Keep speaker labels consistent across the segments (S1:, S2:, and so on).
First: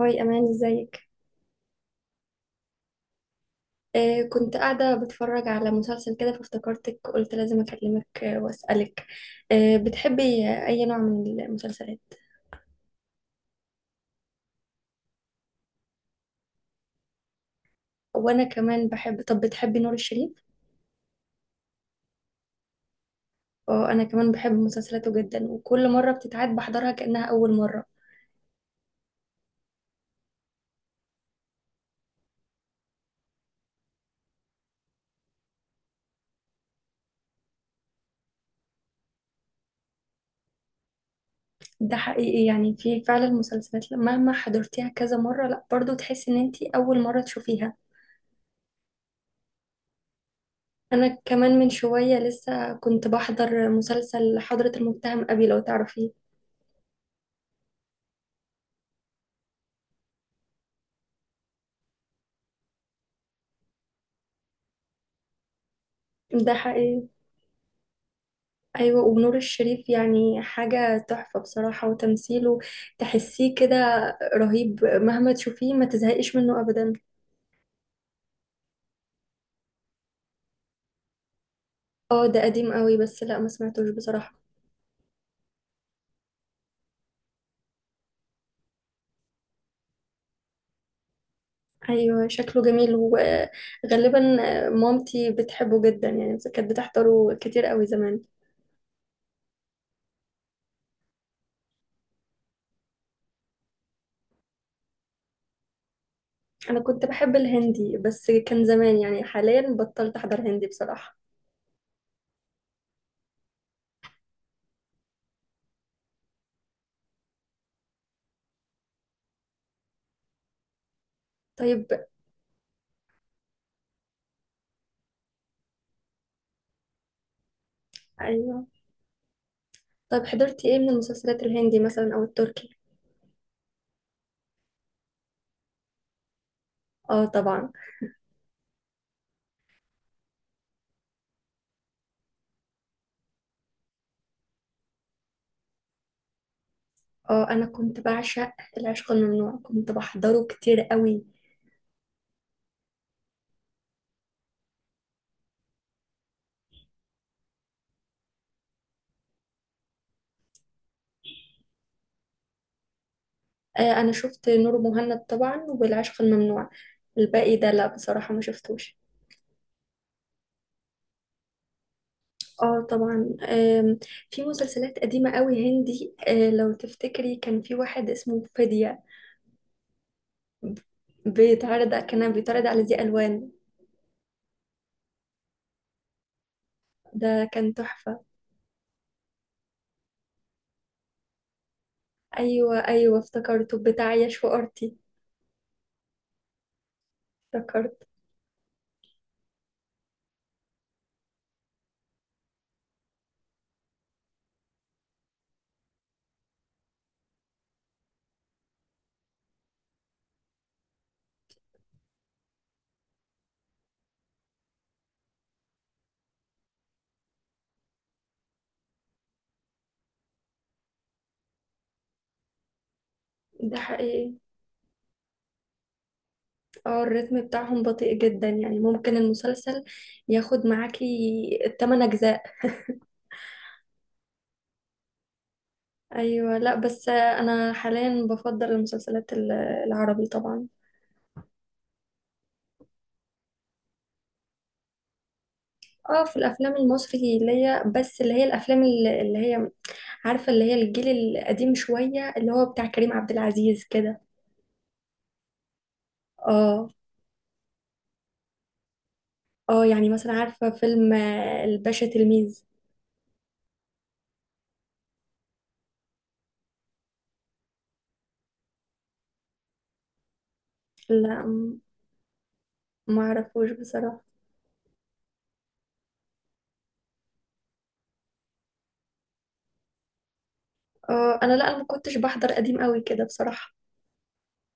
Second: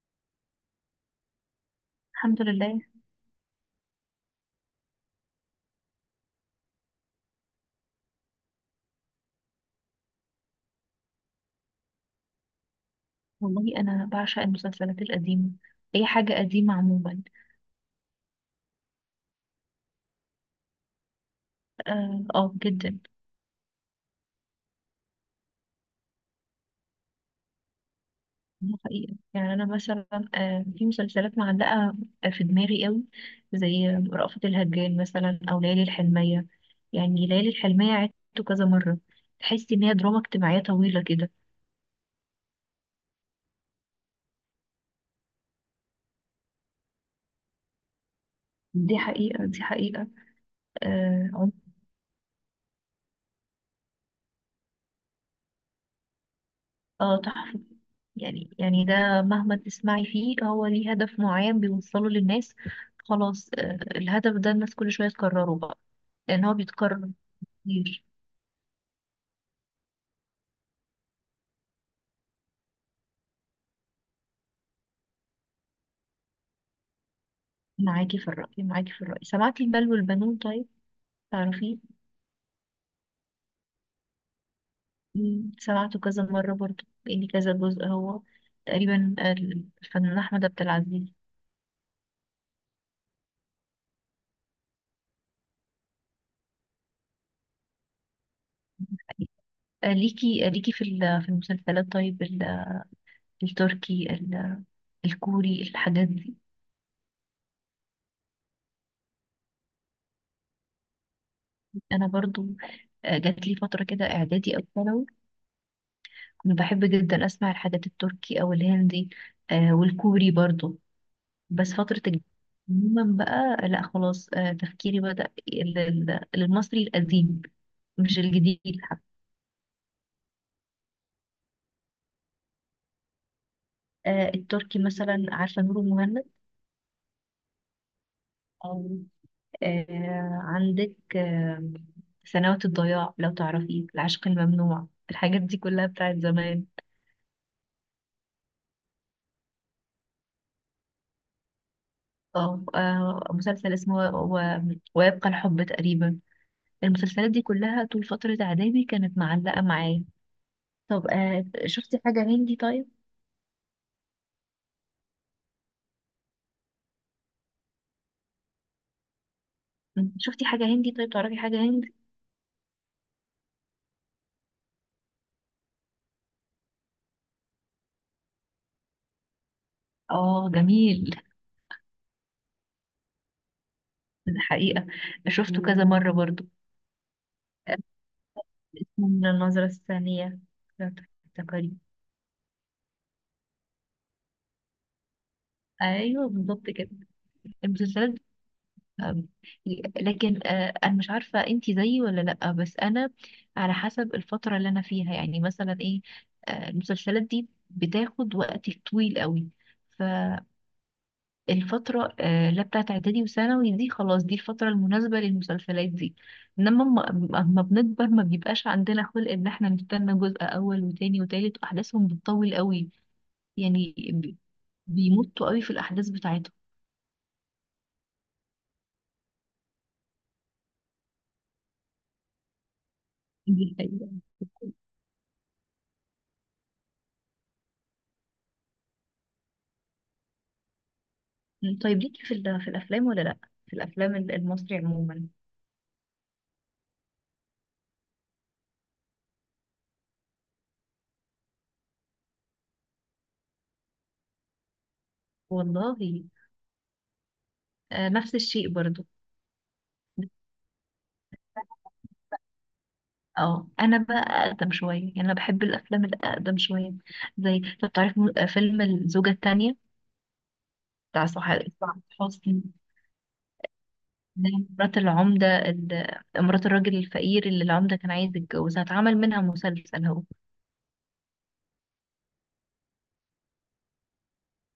S1: هاي أمان، ازيك؟
S2: الحمد لله.
S1: كنت قاعدة بتفرج على مسلسل كده فافتكرتك، قلت لازم أكلمك وأسألك. بتحبي أي نوع من المسلسلات؟
S2: والله انا بعشق المسلسلات القديمه، اي حاجه قديمه عموما.
S1: وأنا كمان بحب. طب بتحبي نور الشريف؟
S2: اه، آه، جدا.
S1: اه، أنا كمان بحب مسلسلاته جدا، وكل مرة بتتعاد بحضرها كأنها أول مرة.
S2: دي حقيقه، يعني انا مثلا في مسلسلات معلقه في دماغي قوي، زي رأفت الهجان مثلا او ليالي الحلميه. يعني ليالي الحلميه عدته كذا مره، تحس ان هي دراما اجتماعيه طويله كده.
S1: ده حقيقي، يعني في فعلا مسلسلات مهما حضرتيها كذا مرة لا برضو تحسي إن أنتي أول مرة تشوفيها.
S2: دي حقيقه دي حقيقه.
S1: أنا
S2: اه.
S1: كمان من شوية لسه كنت بحضر مسلسل حضرة المتهم أبي، لو تعرفيه.
S2: آه، تحفه. يعني ده مهما تسمعي فيه، هو ليه هدف معين بيوصله للناس. خلاص، الهدف ده الناس كل شوية تكرره بقى، لأن
S1: ده
S2: هو
S1: حقيقي.
S2: بيتكرر كتير.
S1: ايوه، ونور الشريف يعني حاجة تحفة بصراحة، وتمثيله تحسيه كده رهيب، مهما تشوفيه ما تزهقيش منه ابدا.
S2: معاكي في الرأي، معاكي في الرأي. سمعتي المال والبنون؟ طيب، تعرفيه؟
S1: اه ده قديم قوي، بس لا ما سمعتوش بصراحة.
S2: سمعته كذا مرة برضه، لأن كذا جزء هو، تقريبا الفنان أحمد عبد العزيز.
S1: ايوه شكله جميل، وغالبا مامتي بتحبه جدا، يعني كانت بتحضره كتير قوي زمان.
S2: ليكي في المسلسلات، طيب التركي الكوري، الحاجات دي.
S1: انا كنت بحب الهندي بس كان زمان، يعني حاليا بطلت احضر هندي بصراحة.
S2: أنا برضو، جات لي فترة كده إعدادي أو ثانوي، أنا بحب جدا أسمع الحاجات التركي أو الهندي والكوري برضو. بس
S1: طيب.
S2: عموما بقى، لا، خلاص، تفكيري بدأ للمصري القديم، مش
S1: ايوه،
S2: الجديد حتى.
S1: طيب حضرتي ايه من المسلسلات الهندي مثلا او التركي؟
S2: التركي مثلا، عارفة نور المهند؟
S1: اه طبعا.
S2: أو عندك سنوات الضياع، لو تعرفي، العشق الممنوع، الحاجات دي كلها بتاعت زمان.
S1: اه انا كنت بعشق العشق الممنوع، كنت بحضره كتير قوي.
S2: مسلسل اسمه ويبقى الحب تقريبا. المسلسلات دي كلها طول فترة إعدادي كانت معلقة معايا. طب شفتي حاجة هندي طيب؟
S1: آه انا شفت نور مهند طبعا والعشق الممنوع، الباقي ده لا بصراحة ما شفتوش.
S2: شفتي حاجة هندي طيب، تعرفي حاجة هندي؟
S1: اه طبعا. في مسلسلات قديمة قوي هندي، آه لو تفتكري كان في واحد اسمه فدية،
S2: اه جميل.
S1: بيتعرض كان بيتعرض على ذي ألوان.
S2: الحقيقة، شفته كذا مرة برضو.
S1: ده كان
S2: آه،
S1: تحفة.
S2: اسمه من النظرة الثانية، لو تفتكري.
S1: ايوه ايوه، افتكرته بتاع ياش وارتي.
S2: ايوه بالظبط كده،
S1: افتكرت.
S2: المسلسلات. آه، لكن انا مش عارفة انتي زيي ولا لأ، بس انا على حسب الفترة اللي انا فيها، يعني مثلا ايه، المسلسلات دي بتاخد وقت طويل قوي. ف الفترة، لا، بتاعت إعدادي وثانوي دي، خلاص دي الفترة المناسبة للمسلسلات دي. إنما، أما بنكبر ما بيبقاش عندنا خلق إن إحنا نستنى جزء أول وتاني وتالت، وأحداثهم بتطول قوي.
S1: ده
S2: يعني
S1: حقيقي.
S2: بيمطوا قوي في الأحداث بتاعتهم.
S1: اه الريتم بتاعهم بطيء جدا، يعني ممكن المسلسل ياخد معاكي التمن أجزاء.
S2: دي حقيقة.
S1: أيوة. لا بس أنا حاليا بفضل المسلسلات العربي طبعا.
S2: طيب ليكي في الأفلام ولا لأ؟ في الأفلام المصري عموما.
S1: اه في الأفلام المصري ليا، بس اللي هي الأفلام اللي هي، عارفة اللي هي الجيل القديم شوية، اللي هو بتاع كريم عبد العزيز كده.
S2: والله،
S1: اه.
S2: نفس الشيء برضو.
S1: اه يعني مثلا عارفة فيلم الباشا تلميذ.
S2: اه انا بقى اقدم شويه، يعني انا بحب الافلام الاقدم شويه، زي طب تعرف فيلم الزوجه الثانيه، بتاع
S1: لا
S2: سعاد حسني.
S1: معرفوش بصراحة.
S2: إن هي مرات العمدة، مرات الراجل الفقير اللي العمدة كان عايز يتجوزها، اتعمل منها مسلسل هو.
S1: اه أنا لا، أنا ما كنتش بحضر قديم قوي كده بصراحة.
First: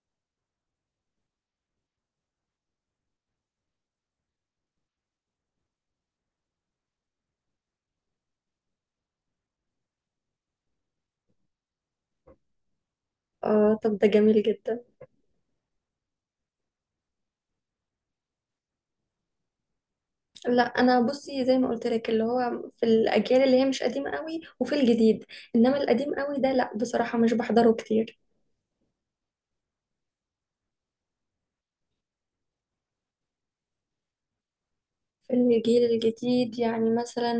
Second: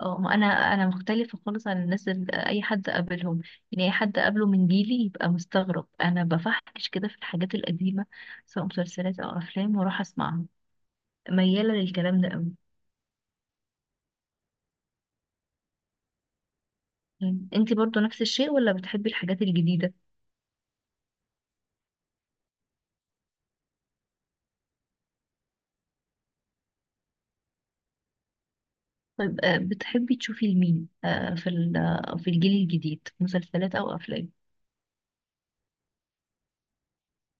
S2: اه، ما انا مختلفة خالص عن الناس اللي اي حد قابلهم. يعني اي حد قابله من جيلي يبقى مستغرب انا بفحش كده في الحاجات القديمة سواء مسلسلات او افلام، واروح اسمعها، ميالة للكلام ده قوي.
S1: اه طب ده جميل جدا.
S2: يعني انتي برضو نفس الشيء ولا بتحبي الحاجات الجديدة؟
S1: لا انا بصي زي ما قلت لك، اللي هو في الاجيال اللي هي مش قديمه قوي وفي الجديد، انما القديم قوي ده لا بصراحه مش بحضره كتير.
S2: طيب بتحبي تشوفي لمين في الجيل الجديد مسلسلات او افلام؟
S1: في الجيل الجديد يعني مثلا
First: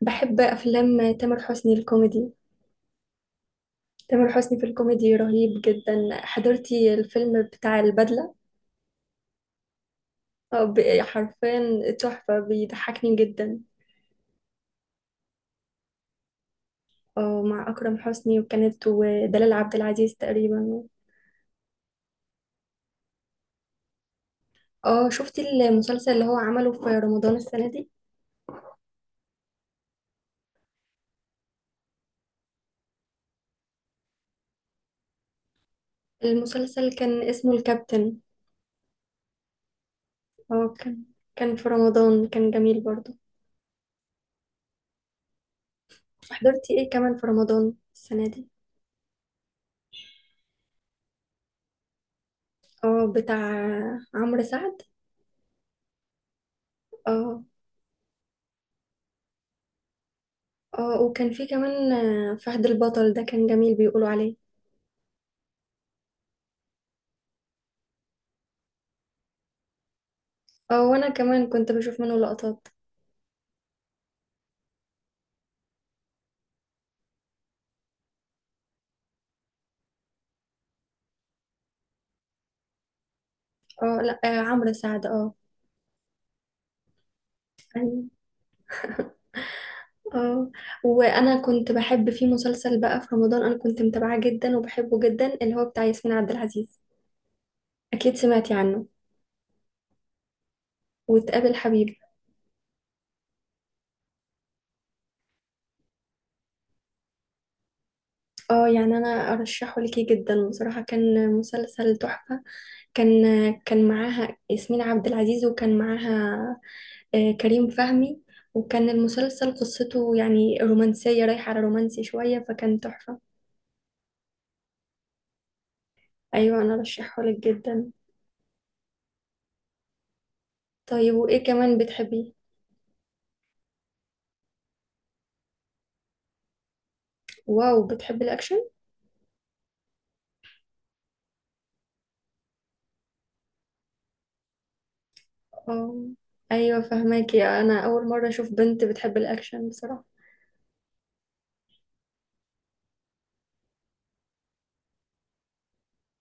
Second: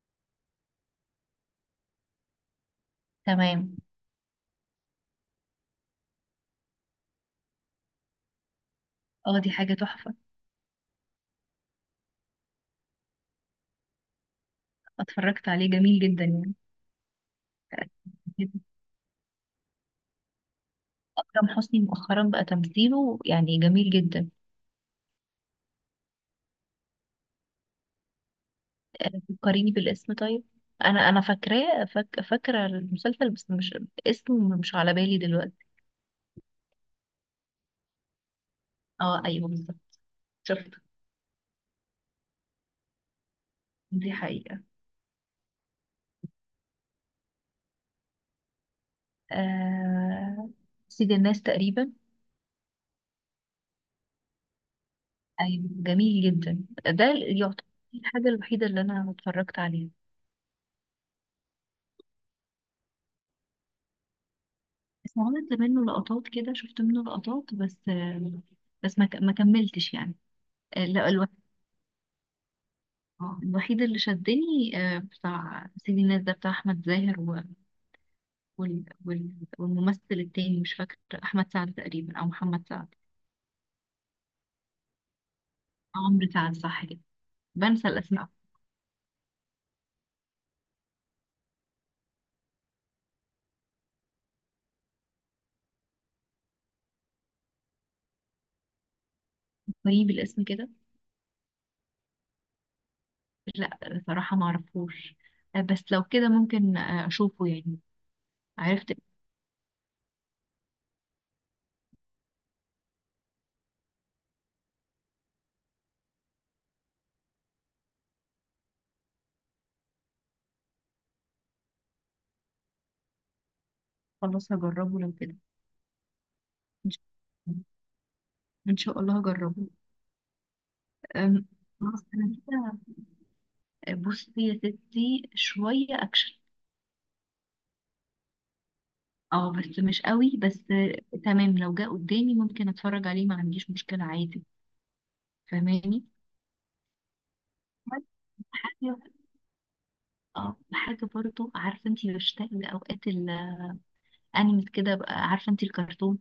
S1: بحب افلام تامر حسني الكوميدي.
S2: تمام.
S1: تامر حسني في الكوميدي رهيب جدا. حضرتي الفيلم بتاع البدله؟
S2: اه دي حاجة تحفة.
S1: حرفيا تحفه، بيضحكني جدا.
S2: اتفرجت عليه، جميل جدا يعني.
S1: اه مع اكرم حسني وكانت ودلال عبد العزيز تقريبا.
S2: أكرم حسني مؤخرا بقى تمثيله يعني جميل جدا.
S1: اه شفتي المسلسل اللي هو عمله في رمضان السنه دي؟
S2: فكريني بالاسم طيب، أنا فاكرة المسلسل بس مش اسمه، مش على بالي دلوقتي.
S1: المسلسل كان اسمه الكابتن.
S2: اه أيوه بالظبط،
S1: اه
S2: شفته.
S1: كان، كان في رمضان، كان جميل برضو.
S2: دي حقيقة.
S1: حضرتي ايه كمان في رمضان السنة دي؟
S2: آه... سيد الناس تقريبا.
S1: اه بتاع عمرو سعد.
S2: أيوه جميل جدا، ده
S1: اه.
S2: يعتبر الحاجة الوحيدة اللي أنا اتفرجت عليها.
S1: اه وكان في كمان فهد البطل ده كان جميل بيقولوا عليه.
S2: بس عملت منه لقطات كده، شفت منه لقطات بس، بس ما كملتش يعني.
S1: اه وانا
S2: لا،
S1: كمان كنت بشوف منه لقطات.
S2: الوحيد اللي شدني بتاع سيدي الناس ده، بتاع أحمد زاهر وال... وال... والممثل التاني مش فاكر، أحمد سعد تقريبا أو محمد سعد،
S1: اه لا، عمرو سعد اه.
S2: أو عمرو سعد، صح كده. بنسى
S1: أيوة.
S2: الأسماء.
S1: اه وانا كنت بحب في مسلسل بقى في رمضان انا كنت متابعاه جدا وبحبه جدا، اللي هو بتاع ياسمين عبد العزيز، اكيد سمعتي عنه،
S2: قريب الاسم كده.
S1: وتقابل حبيب.
S2: لا، صراحة معرفوش. بس لو كده ممكن أشوفه يعني.
S1: اه
S2: عرفت.
S1: يعني انا ارشحه ليكي جدا بصراحة، كان مسلسل تحفة. كان، كان معاها ياسمين عبد العزيز، وكان معاها كريم فهمي، وكان المسلسل قصته يعني رومانسية رايحة على رومانسي شوية، فكان تحفة.
S2: خلاص هجربه لو كده.
S1: ايوه انا
S2: إن شاء
S1: ارشحه لك
S2: الله،
S1: جدا.
S2: إن شاء الله هجربه.
S1: طيب وايه
S2: أم،
S1: كمان
S2: خلاص
S1: بتحبيه؟
S2: أنا كده، بصي يا ستي، شوية أكشن.
S1: واو، بتحبي الاكشن؟
S2: اه بس مش قوي، بس تمام، لو جه قدامي ممكن اتفرج عليه، ما عنديش مشكلة عادي.
S1: اه.
S2: فاهماني؟
S1: ايوه فهماكي، انا
S2: بس
S1: اول مرة اشوف بنت
S2: حاجة،
S1: بتحب الاكشن بصراحة.
S2: اه حاجة برضو، عارفة انتي، بشتاق لأوقات الأنمي كده بقى، عارفة انتي الكرتون.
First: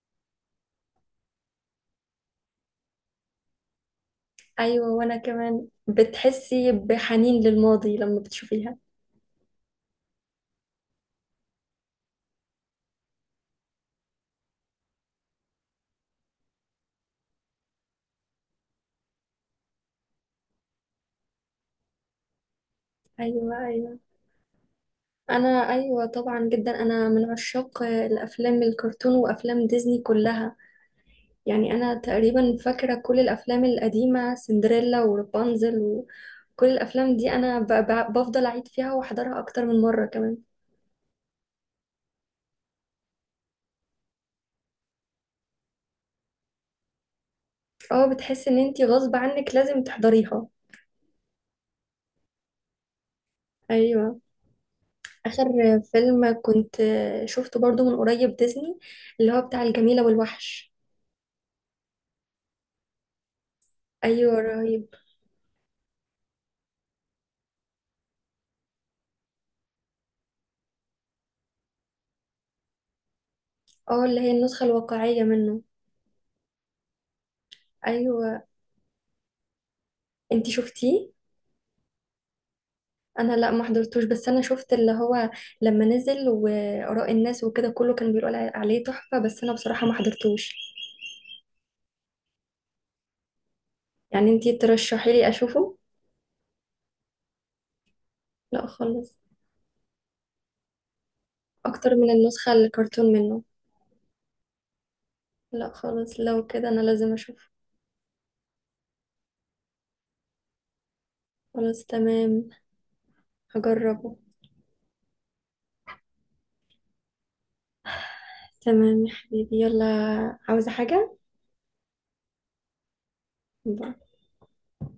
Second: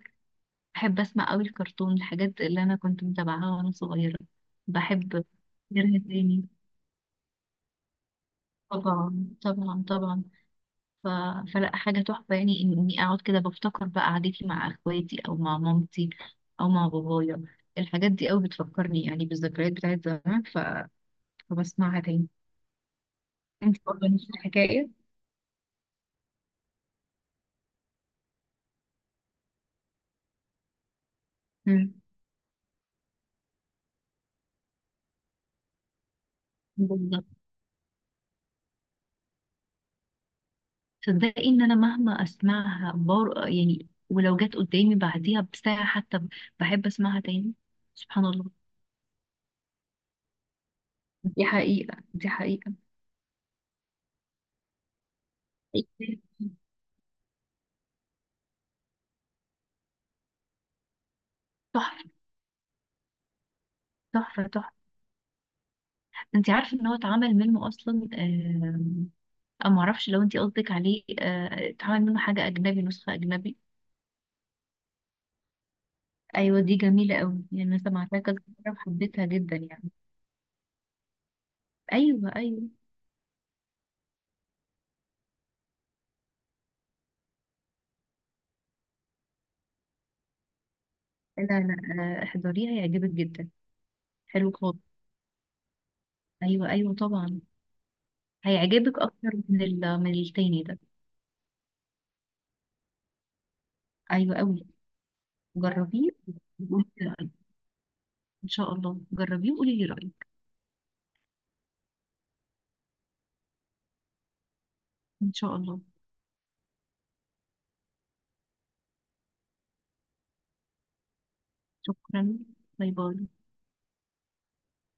S2: بحب أسمع قوي الكرتون، الحاجات اللي أنا كنت متابعاها وأنا صغيرة.
S1: ايوه، وانا
S2: بحب
S1: كمان
S2: غيرها تاني،
S1: بتحسي بحنين للماضي لما بتشوفيها.
S2: طبعا طبعا طبعا. ف... فلا، حاجة تحفة يعني إني أقعد كده بفتكر بقى قعدتي مع أخواتي أو مع مامتي أو مع بابايا. الحاجات دي أوي بتفكرني يعني بالذكريات بتاعت زمان، فبسمعها تاني.
S1: ايوه
S2: انت
S1: ايوه.
S2: برضه نفس الحكاية؟
S1: انا ايوه طبعا، جدا، انا من عشاق الافلام الكرتون وافلام ديزني كلها. يعني انا
S2: مم.
S1: تقريبا فاكره كل الافلام القديمه، سندريلا ورابنزل وكل الافلام
S2: بالظبط.
S1: دي، بفضل اعيد فيها واحضرها اكتر من مره كمان.
S2: تصدقي إن أنا مهما أسمعها يعني، ولو جت قدامي بعديها بساعة حتى بحب أسمعها تاني.
S1: اه
S2: سبحان الله.
S1: بتحس ان انتي غصب عنك لازم تحضريها.
S2: دي حقيقة دي حقيقة.
S1: ايوه. اخر فيلم كنت شفته برضو من قريب ديزني، اللي هو بتاع الجميله والوحش.
S2: تحفة
S1: ايوه
S2: تحفة تحفة.
S1: رهيب.
S2: انت عارفه ان هو اتعمل منه اصلا، او معرفش لو انت قصدك عليه، اتعمل منه حاجه اجنبي، نسخه اجنبي.
S1: اه اللي هي النسخه الواقعيه منه.
S2: ايوه دي جميله قوي يعني، انا سمعتها كذا
S1: ايوه.
S2: مره وحبيتها جدا يعني.
S1: انتي شفتيه؟
S2: ايوه ايوه.
S1: انا لا، ما حضرتوش، بس انا شفت اللي هو لما نزل واراء الناس وكده، كله كان بيقول عليه تحفة، بس انا بصراحة ما حضرتوش.
S2: لا لا، احضريها هيعجبك جدا.
S1: يعني
S2: حلو
S1: انتي
S2: خالص.
S1: ترشحي لي اشوفه؟
S2: ايوه ايوه طبعا،
S1: لا
S2: هيعجبك
S1: خالص.
S2: اكتر من من التاني ده.
S1: اكتر من النسخة الكرتون منه؟
S2: ايوه قوي.
S1: لا
S2: جربيه
S1: خالص، لو كده انا
S2: وقولي لي
S1: لازم
S2: رأيك.
S1: اشوفه.
S2: ان شاء الله جربيه وقولي لي رايك.
S1: خلاص تمام هجربه.
S2: ان شاء الله.
S1: تمام يا حبيبي، يلا. عاوزة حاجة؟
S2: شكرا. باي باي.
S1: باي.